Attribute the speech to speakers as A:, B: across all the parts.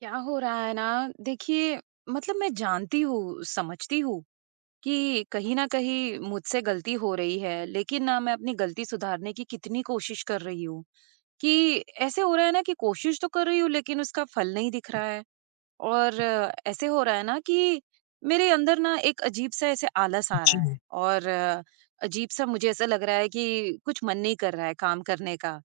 A: क्या हो रहा है ना? देखिए। मतलब मैं जानती हूँ, समझती हूँ कि कहीं ना कहीं मुझसे गलती हो रही है, लेकिन ना मैं अपनी गलती सुधारने की कितनी कोशिश कर रही हूँ कि ऐसे हो रहा है ना कि कोशिश तो कर रही हूँ, लेकिन उसका फल नहीं दिख रहा है। और ऐसे हो रहा है ना कि मेरे अंदर ना एक अजीब सा ऐसे आलस आ रहा
B: जी,
A: है। और अजीब सा मुझे ऐसा लग रहा है कि कुछ मन नहीं कर रहा है काम करने का।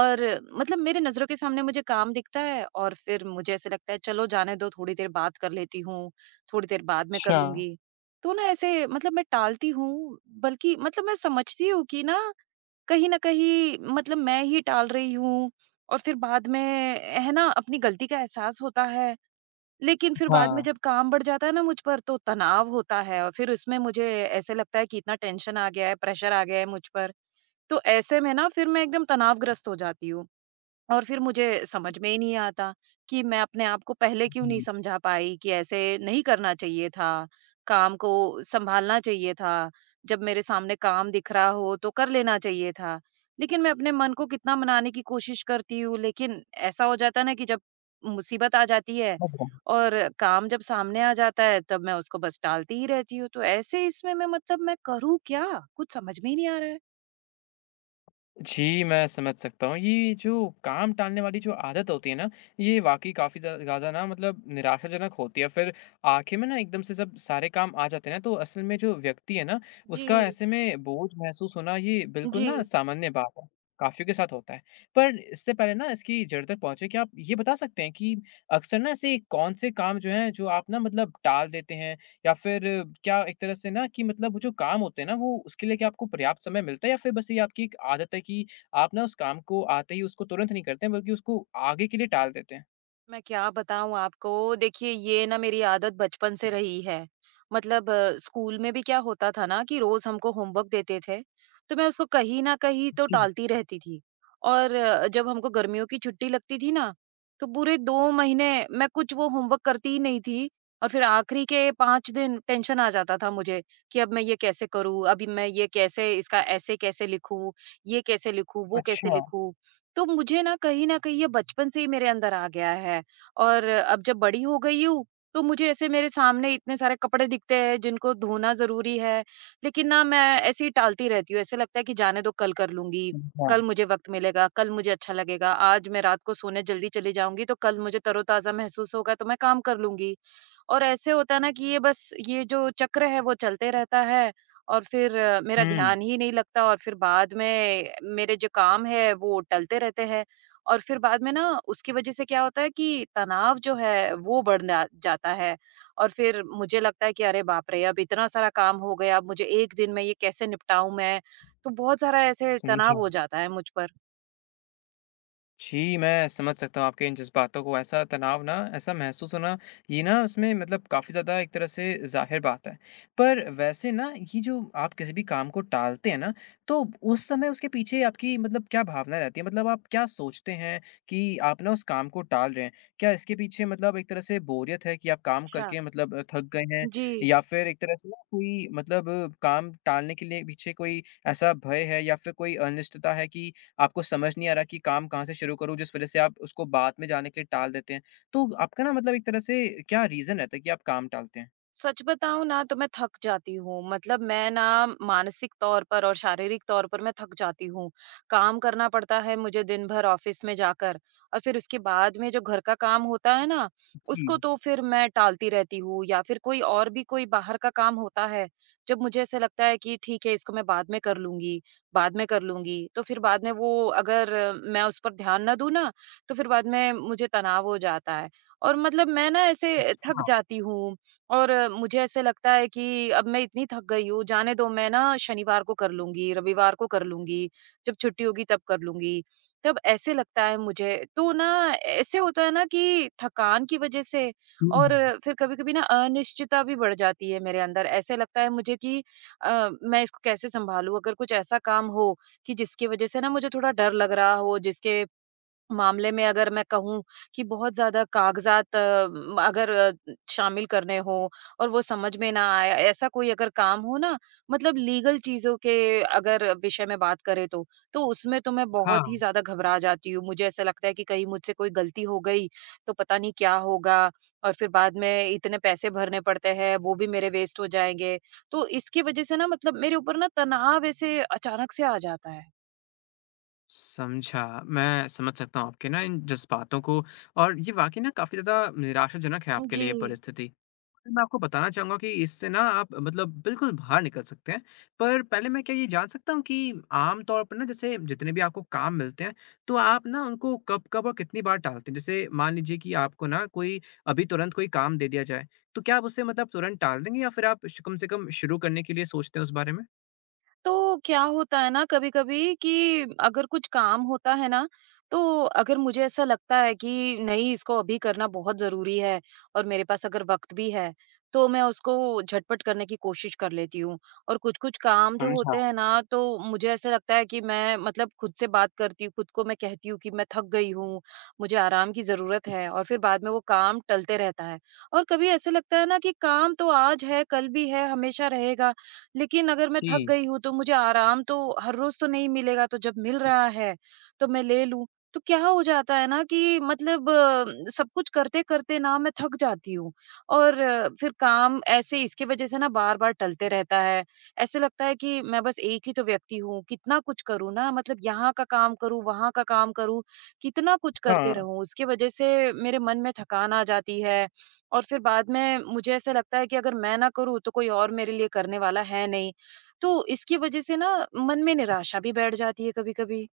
A: और मतलब मेरे नज़रों के सामने मुझे काम दिखता है और फिर मुझे ऐसे लगता है, चलो जाने दो, थोड़ी देर बात कर लेती हूँ, थोड़ी देर बाद में कर
B: अच्छा,
A: लूँगी। तो ना ऐसे मतलब मैं टालती हूँ, बल्कि मतलब मैं समझती हूँ कि ना कहीं न कहीं मतलब मैं ही टाल रही हूँ, और फिर बाद में है ना अपनी गलती का एहसास होता है। लेकिन फिर बाद में
B: हाँ,
A: जब काम बढ़ जाता है ना मुझ पर, तो तनाव होता है और फिर उसमें मुझे ऐसे लगता है कि इतना टेंशन आ गया है, प्रेशर आ गया है मुझ पर। तो ऐसे में ना फिर मैं एकदम तनावग्रस्त हो जाती हूँ। और फिर मुझे समझ में ही नहीं आता कि मैं अपने आप को पहले क्यों नहीं
B: हुँ,
A: समझा पाई कि ऐसे नहीं करना चाहिए था, काम को सँभालना चाहिए था, जब मेरे सामने काम दिख रहा हो तो कर लेना चाहिए था। लेकिन मैं अपने मन को कितना मनाने की कोशिश करती हूँ, लेकिन ऐसा हो जाता है ना कि जब मुसीबत आ जाती है
B: समझ रहा हूँ।
A: और काम जब सामने आ जाता है, तब मैं उसको बस टालती ही रहती हूँ। तो ऐसे इसमें मैं मतलब मैं करूँ क्या? कुछ समझ में ही नहीं आ रहा है।
B: जी, मैं समझ सकता हूँ। ये जो काम टालने वाली जो आदत होती है ना, ये वाक़ई काफ़ी ज़्यादा ना मतलब निराशाजनक होती है। फिर आखिर में ना एकदम से सब सारे काम आ जाते हैं ना, तो असल में जो व्यक्ति है ना, उसका
A: जी,
B: ऐसे में बोझ महसूस होना ये बिल्कुल
A: जी।
B: ना सामान्य बात है, काफ़ियों के साथ होता है। पर इससे पहले ना इसकी जड़ तक पहुँचे, क्या आप ये बता सकते हैं कि अक्सर ना ऐसे कौन से काम जो हैं, जो आप ना मतलब टाल देते हैं? या फिर क्या एक तरह से ना कि मतलब वो जो काम होते हैं ना, वो उसके लिए क्या आपको पर्याप्त समय मिलता है या फिर बस ये आपकी एक आदत है कि आप ना उस काम को आते ही उसको तुरंत नहीं करते हैं बल्कि उसको आगे के लिए टाल देते हैं?
A: मैं क्या बताऊँ आपको? देखिए, ये ना मेरी आदत बचपन से रही है। मतलब स्कूल में भी क्या होता था ना कि रोज़ हमको होमवर्क देते थे, तो मैं उसको कहीं न कहीं तो
B: जी,
A: टालती रहती थी। और जब हमको गर्मियों की छुट्टी लगती थी ना, तो पूरे 2 महीने मैं कुछ वो होमवर्क करती ही नहीं थी, और फिर आखिरी के 5 दिन टेंशन आ जाता था मुझे कि अब मैं ये कैसे करूँ? अभी मैं ये कैसे, इसका ऐसे कैसे लिखूँ? ये कैसे लिखूँ? वो कैसे
B: अच्छा।
A: लिखूँ? तो मुझे ना कहीं न कहीं ये बचपन से ही मेरे अंदर आ गया है। और अब जब बड़ी हो गई हूँ, तो मुझे ऐसे मेरे सामने इतने सारे कपड़े दिखते हैं जिनको धोना ज़रूरी है, लेकिन ना मैं ऐसे ही टालती रहती हूँ। ऐसे लगता है कि जाने दो, कल कर लूँगी,
B: समझा।
A: कल मुझे वक़्त मिलेगा, कल मुझे अच्छा लगेगा, आज मैं रात को सोने जल्दी चली जाऊँगी तो कल मुझे तरोताज़ा महसूस होगा, तो मैं काम कर लूँगी। और ऐसे होता है ना कि ये बस ये जो चक्र है वो चलते रहता है, और फिर मेरा
B: हुँ,
A: ध्यान ही नहीं लगता, और फिर बाद में मेरे जो काम है वो टलते रहते हैं, और फिर बाद में ना उसकी वजह से क्या होता है कि तनाव जो है वो बढ़ जाता है। और फिर मुझे लगता है कि अरे बाप रे, अब इतना सारा काम हो गया, अब मुझे एक दिन में ये कैसे निपटाऊं मैं? तो बहुत सारा ऐसे
B: समझा।
A: तनाव हो जाता है मुझ पर।
B: जी, मैं समझ सकता हूँ आपके इन जज़्बातों को। ऐसा तनाव ना, ऐसा महसूस होना, ये ना उसमें मतलब काफ़ी ज़्यादा एक तरह से ज़ाहिर बात है। पर वैसे ना, ये जो आप किसी भी काम को टालते हैं ना, तो उस समय उसके पीछे आपकी मतलब क्या भावना रहती है? मतलब आप क्या सोचते हैं कि आप ना उस काम को टाल रहे हैं? क्या इसके पीछे मतलब एक तरह से बोरियत है कि आप काम
A: अच्छा।
B: करके मतलब थक गए हैं?
A: जी।
B: या फिर एक तरह से ना कोई मतलब काम टालने के लिए पीछे कोई ऐसा भय है या फिर कोई अनिश्चितता है कि आपको समझ नहीं आ रहा कि काम कहाँ से शुरू करूँ, जिस वज़ह से आप उसको बाद में जाने के लिए टाल देते हैं। तो आपका ना मतलब एक तरह से क्या रीज़न रहता है कि आप काम टालते हैं?
A: सच बताऊँ ना तो मैं थक जाती हूँ। मतलब मैं ना मानसिक तौर पर और शारीरिक तौर पर मैं थक जाती हूँ। काम करना पड़ता है मुझे दिन भर ऑफ़िस में जाकर, और फिर उसके बाद में जो घर का काम होता है ना,
B: जी।
A: उसको तो फिर मैं टालती रहती हूँ। या फिर कोई और भी कोई बाहर का काम होता है, जब मुझे ऐसा लगता है कि ठीक है, इसको मैं बाद में कर लूँगी, बाद में कर लूँगी। तो फिर बाद में वो अगर मैं उस पर ध्यान ना दूँ ना, तो फिर बाद में मुझे तनाव हो जाता है और मतलब मैं ना ऐसे थक जाती हूँ। और मुझे ऐसे लगता है कि अब मैं इतनी थक गई हूँ, जाने दो, मैं ना शनिवार को कर लूँगी, रविवार को कर लूँगी, जब छुट्टी होगी तब कर लूँगी। तब ऐसे लगता है मुझे, तो ना ऐसे होता है ना कि थकान की वज़ह से।
B: हुँ,
A: और
B: हुँ।
A: फिर कभी-कभी ना अनिश्चितता भी बढ़ जाती है मेरे अंदर। ऐसे लगता है मुझे कि मैं इसको कैसे सँभालूँ? अगर कुछ ऐसा काम हो कि जिसकी वज़ह से ना मुझे थोड़ा डर लग रहा हो, जिसके मामले में अगर मैं कहूँ कि बहुत ज़्यादा कागज़ात अगर शामिल करने हों और वो समझ में ना आए, ऐसा कोई अगर काम हो ना, मतलब लीगल चीज़ों के अगर विषय में बात करें तो उसमें तो मैं
B: हाँ।
A: बहुत ही ज़्यादा घबरा जाती हूँ। मुझे ऐसा लगता है कि कहीं मुझसे कोई गलती हो गई, तो पता नहीं क्या होगा, और फिर बाद में इतने पैसे भरने पड़ते हैं, वो भी मेरे वेस्ट हो जाएँगे। तो इसकी वजह से ना मतलब मेरे ऊपर ना तनाव ऐसे अचानक से आ जाता है।
B: समझा। मैं समझ सकता हूँ आपके ना इन जज़्बातों को, और ये वाक़ई ना काफ़ी ज़्यादा निराशाजनक है आपके लिए
A: जी।
B: ये परिस्थिति। मैं आपको बताना चाहूँगा कि इससे ना आप मतलब बिल्कुल बाहर निकल सकते हैं। पर पहले मैं क्या ये जान सकता हूँ कि आम तौर पर ना जैसे जितने भी आपको काम मिलते हैं, तो आप ना उनको कब-कब और कितनी बार टालते हैं? जैसे मान लीजिए कि आपको ना कोई अभी तुरंत कोई काम दे दिया जाए, तो क्या आप उसे मतलब तुरंत टाल देंगे या फिर आप श कम से कम शुरू करने के लिए सोचते हैं उस बारे में?
A: तो क्या होता है ना कभी-कभी कि अगर कुछ काम होता है ना, तो अगर मुझे ऐसा लगता है कि नहीं, इसको अभी करना बहुत ज़रूरी है और मेरे पास अगर वक़्त भी है, तो मैं उसको झटपट करने की कोशिश कर लेती हूँ। और कुछ-कुछ काम जो
B: समझा।
A: होते हैं ना, तो मुझे ऐसा लगता है कि मैं मतलब खुद से बात करती हूँ, खुद को मैं कहती हूँ कि मैं थक गई हूँ, मुझे आराम की ज़रूरत है, और फिर बाद में वो काम टलते रहता है। और कभी ऐसा लगता है ना कि काम तो आज है, कल भी है, हमेशा रहेगा। लेकिन अगर मैं थक
B: जी,
A: गई हूँ तो मुझे आराम तो हर रोज तो नहीं मिलेगा, तो जब मिल रहा है तो मैं ले लूँ। तो क्या हो जाता है ना कि मतलब सब कुछ करते-करते ना मैं थक जाती हूँ, और फिर काम ऐसे इसकी वजह से ना बार-बार टलते रहता है। ऐसे लगता है कि मैं बस एक ही तो व्यक्ति हूँ, कितना कुछ करूँ ना, मतलब यहाँ का काम करूँ, वहाँ का काम करूँ, कितना कुछ करते
B: हाँ।
A: रहूँ। उसकी वजह से मेरे मन में थकान आ जाती है, और फिर बाद में मुझे ऐसा लगता है कि अगर मैं ना करूँ तो कोई और मेरे लिए करने वाला है नहीं। तो इसकी वज़ह से ना मन में निराशा भी बैठ जाती है कभी-कभी।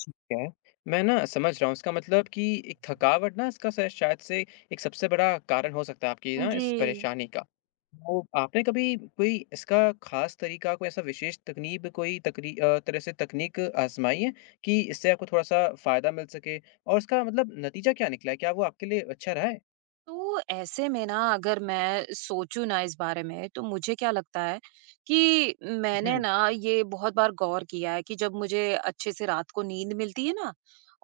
B: ठीक है। मैं ना समझ रहा हूँ इसका मतलब कि एक थकावट ना इसका स शायद से एक सबसे बड़ा कारण हो सकता है आपकी ना
A: जी।
B: इस परेशानी का। तो आपने कभी कोई इसका ख़ास तरीका, कोई ऐसा विशेष तकनीब कोई तकरी अ, तरह से तकनीक आज़माई है कि इससे आपको थोड़ा-सा फ़ायदा मिल सके? और इसका मतलब नतीजा क्या निकला है? क्या वो आपके लिए अच्छा रहा है?
A: तो ऐसे में ना अगर मैं सोचूं ना इस बारे में तो मुझे क्या लगता है कि मैंने
B: हुँ।
A: ना ये बहुत बार गौर किया है कि जब मुझे अच्छे से रात को नींद मिलती है ना,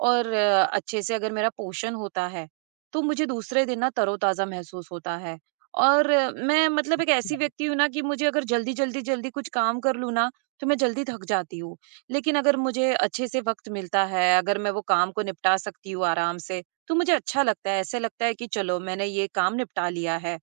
A: और अच्छे से अगर मेरा पोषण होता है, तो मुझे दूसरे दिन ना तरोताजा महसूस होता है। और मैं मतलब एक ऐसी व्यक्ति हूँ ना कि मुझे अगर जल्दी जल्दी जल्दी कुछ काम कर लूँ ना, तो मैं जल्दी थक जाती हूँ। लेकिन अगर मुझे अच्छे से वक्त मिलता है, अगर मैं वो काम को निपटा सकती हूँ आराम से, तो मुझे अच्छा लगता है, ऐसे लगता है कि चलो मैंने ये काम निपटा लिया है।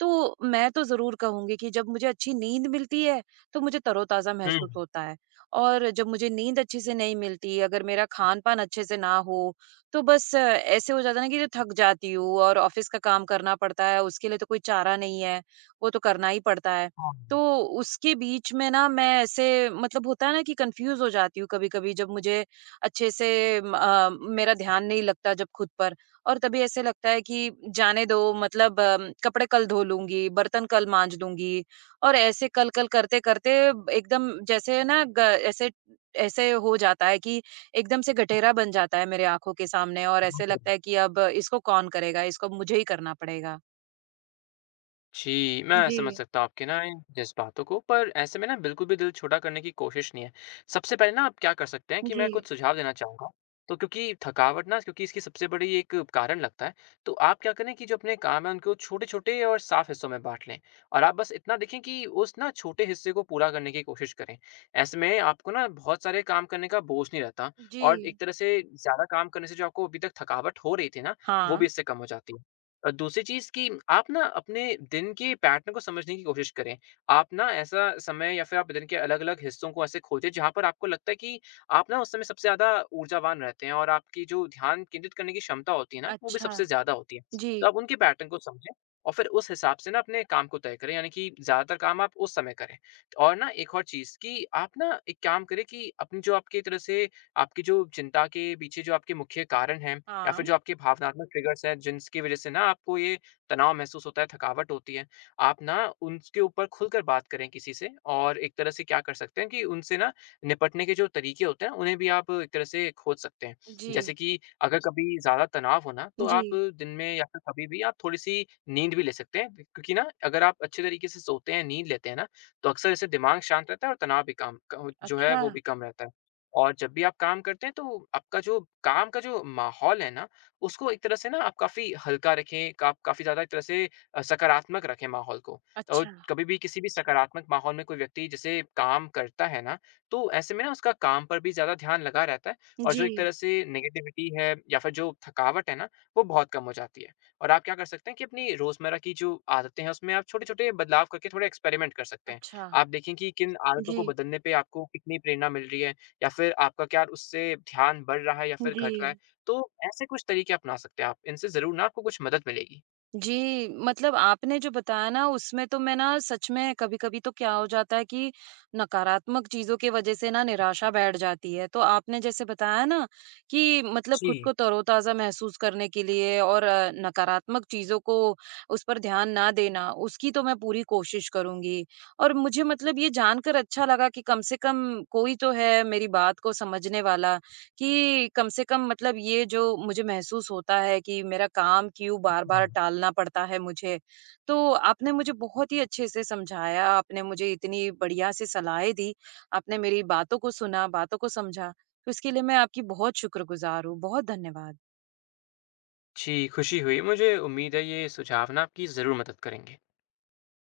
A: तो मैं तो ज़रूर कहूँगी कि जब मुझे अच्छी नींद मिलती है, तो मुझे तरोताज़ा
B: हुँ।
A: महसूस होता है। और जब मुझे नींद अच्छे से नहीं मिलती, अगर मेरा खान-पान अच्छे से ना हो, तो बस ऐसे हो जाता है ना कि जो थक जाती हूँ और ऑफ़िस का काम करना पड़ता है, उसके लिए तो कोई चारा नहीं है, वो तो करना ही पड़ता है। तो
B: हाँ।
A: उसके बीच में ना मैं ऐसे मतलब होता है ना कि कन्फ्यूज़ हो जाती हूँ कभी-कभी, जब मुझे अच्छे से मेरा ध्यान नहीं लगता जब खुद पर। और तभी ऐसे लगता है कि जाने दो मतलब कपड़े कल धो लूँगी, बर्तन कल माँज लूँगी, और ऐसे कल-कल करते-करते एकदम जैसे ना ग ऐसे ऐसे हो जाता है कि एकदम से गठेरा बन जाता है मेरे आँखों के सामने, और ऐसे लगता है कि अब इसको कौन करेगा, इसको मुझे ही करना पड़ेगा।
B: जी, मैं समझ
A: जी,
B: सकता हूँ आपके ना इन जज़्बातों को, पर ऐसे में ना बिल्कुल भी दिल छोटा करने की कोशिश नहीं है। सबसे पहले ना आप क्या कर सकते हैं कि
A: जी,
B: मैं कुछ सुझाव देना चाहूँगा। तो क्योंकि थकावट ना क्योंकि इसकी सबसे बड़ी एक कारण लगता है, तो आप क्या करें कि जो अपने काम हैं उनको छोटे-छोटे और साफ हिस्सों में बाँट लें और आप बस इतना देखें कि उस ना छोटे हिस्से को पूरा करने की कोशिश करें। ऐसे में आपको ना बहुत सारे काम करने का बोझ नहीं रहता,
A: जी।
B: और एक तरह से ज़्यादा काम करने से जो आपको अभी तक थकावट हो रही थी ना, वो
A: हाँ।
B: भी इससे कम हो जाती है। दूसरी चीज़ कि आप ना अपने दिन के पैटर्न को समझने की कोशिश करें। आप ना ऐसा समय या फिर आप दिन के अलग-अलग हिस्सों को ऐसे खोजें जहाँ पर आपको लगता है कि आप ना उस समय सबसे ज़्यादा ऊर्जावान रहते हैं, और आपकी जो ध्यान केंद्रित करने की क्षमता होती है ना, वो भी
A: अच्छा।
B: सबसे ज़्यादा होती है।
A: जी।
B: तो आप उनके पैटर्न को समझें और फिर उस हिसाब से ना अपने काम को तय करें, यानी कि ज़्यादातर काम आप उस समय करें। और ना एक और चीज़ कि आप ना एक काम करें कि अपनी जो आपकी तरह से आपकी जो चिंता के पीछे जो आपके मुख्य कारण हैं, या फिर
A: हाँ।
B: जो आपके भावनात्मक ट्रिगर्स हैं जिनकी वज़ह से ना आपको ये तनाव महसूस होता है, थकावट होती है, आप ना उनके ऊपर खुलकर बात करें किसी से, और एक तरह से क्या कर सकते हैं कि उनसे ना निपटने के जो तरीके होते हैं, उन्हें भी आप एक तरह से खोज सकते हैं। जैसे
A: जी,
B: कि अगर कभी ज़्यादा तनाव हो ना, तो
A: जी।
B: आप दिन में या फिर कभी भी आप थोड़ी-सी नींद भी ले सकते हैं, क्योंकि ना अगर आप अच्छे तरीके से सोते हैं, नींद लेते हैं ना, तो अक्सर इससे दिमाग शांत रहता है और तनाव भी काम क जो है
A: अच्छा,
B: वो भी कम रहता है। और जब भी आप काम करते हैं तो आपका जो काम का जो माहौल है ना, उसको एक तरह से ना आप काफ़ी हल्का रखें, का आप काफ़ी ज़्यादा एक तरह से सकारात्मक रखें माहौल को। और
A: अच्छा।
B: कभी भी किसी भी सकारात्मक माहौल में कोई व्यक्ति जैसे काम करता है ना, तो ऐसे में ना उसका काम पर भी ज़्यादा ध्यान लगा रहता है, और जो
A: जी।
B: एक तरह से नेगेटिविटी है या फिर जो थकावट है ना, वो बहुत कम हो जाती है। और आप क्या कर सकते हैं कि अपनी रोज़मर्रा की जो आदतें हैं, उसमें आप छोटे-छोटे बदलाव करके थोड़ा एक्सपेरिमेंट कर सकते हैं।
A: अच्छा।
B: आप देखें कि किन आदतों को
A: जी,
B: बदलने पे आपको कितनी प्रेरणा मिल रही है। या फिर आपका क्या उससे ध्यान बढ़ रहा है या फिर
A: जी।
B: घट रहा है? तो ऐसे कुछ तरीके अपना सकते हैं आप। इनसे ज़रूर ना आपको कुछ मदद मिलेगी।
A: जी, मतलब आपने जो बताया ना उसमें तो मैं ना सच में कभी-कभी तो क्या हो जाता है कि नकारात्मक चीज़ों की वज़ह से ना निराशा बैठ जाती है। तो आपने जैसे बताया ना कि मतलब
B: जी।
A: खुद को तरोताज़ा महसूस करने के लिए और नकारात्मक चीज़ों को उस पर ध्यान ना देना, उसकी तो मैं पूरी कोशिश करूँगी। और मुझे मतलब ये जानकर अच्छा लगा कि कम से कम कोई तो है मेरी बात को समझने वाला, कि कम से कम मतलब ये जो मुझे महसूस होता है कि मेरा काम क्यों बार-बार टालना पड़ता है मुझे। तो आपने मुझे बहुत ही अच्छे से समझाया, आपने मुझे इतनी बढ़िया से सलाहें दी, आपने मेरी बातों को सुना, बातों को समझा, तो इसके लिए मैं आपकी बहुत शुक्रगुज़ार हूँ। बहुत धन्यवाद।
B: जी, खुशी हुई। मुझे उम्मीद है ये सुझाव ना आपकी ज़रूर मदद करेंगे।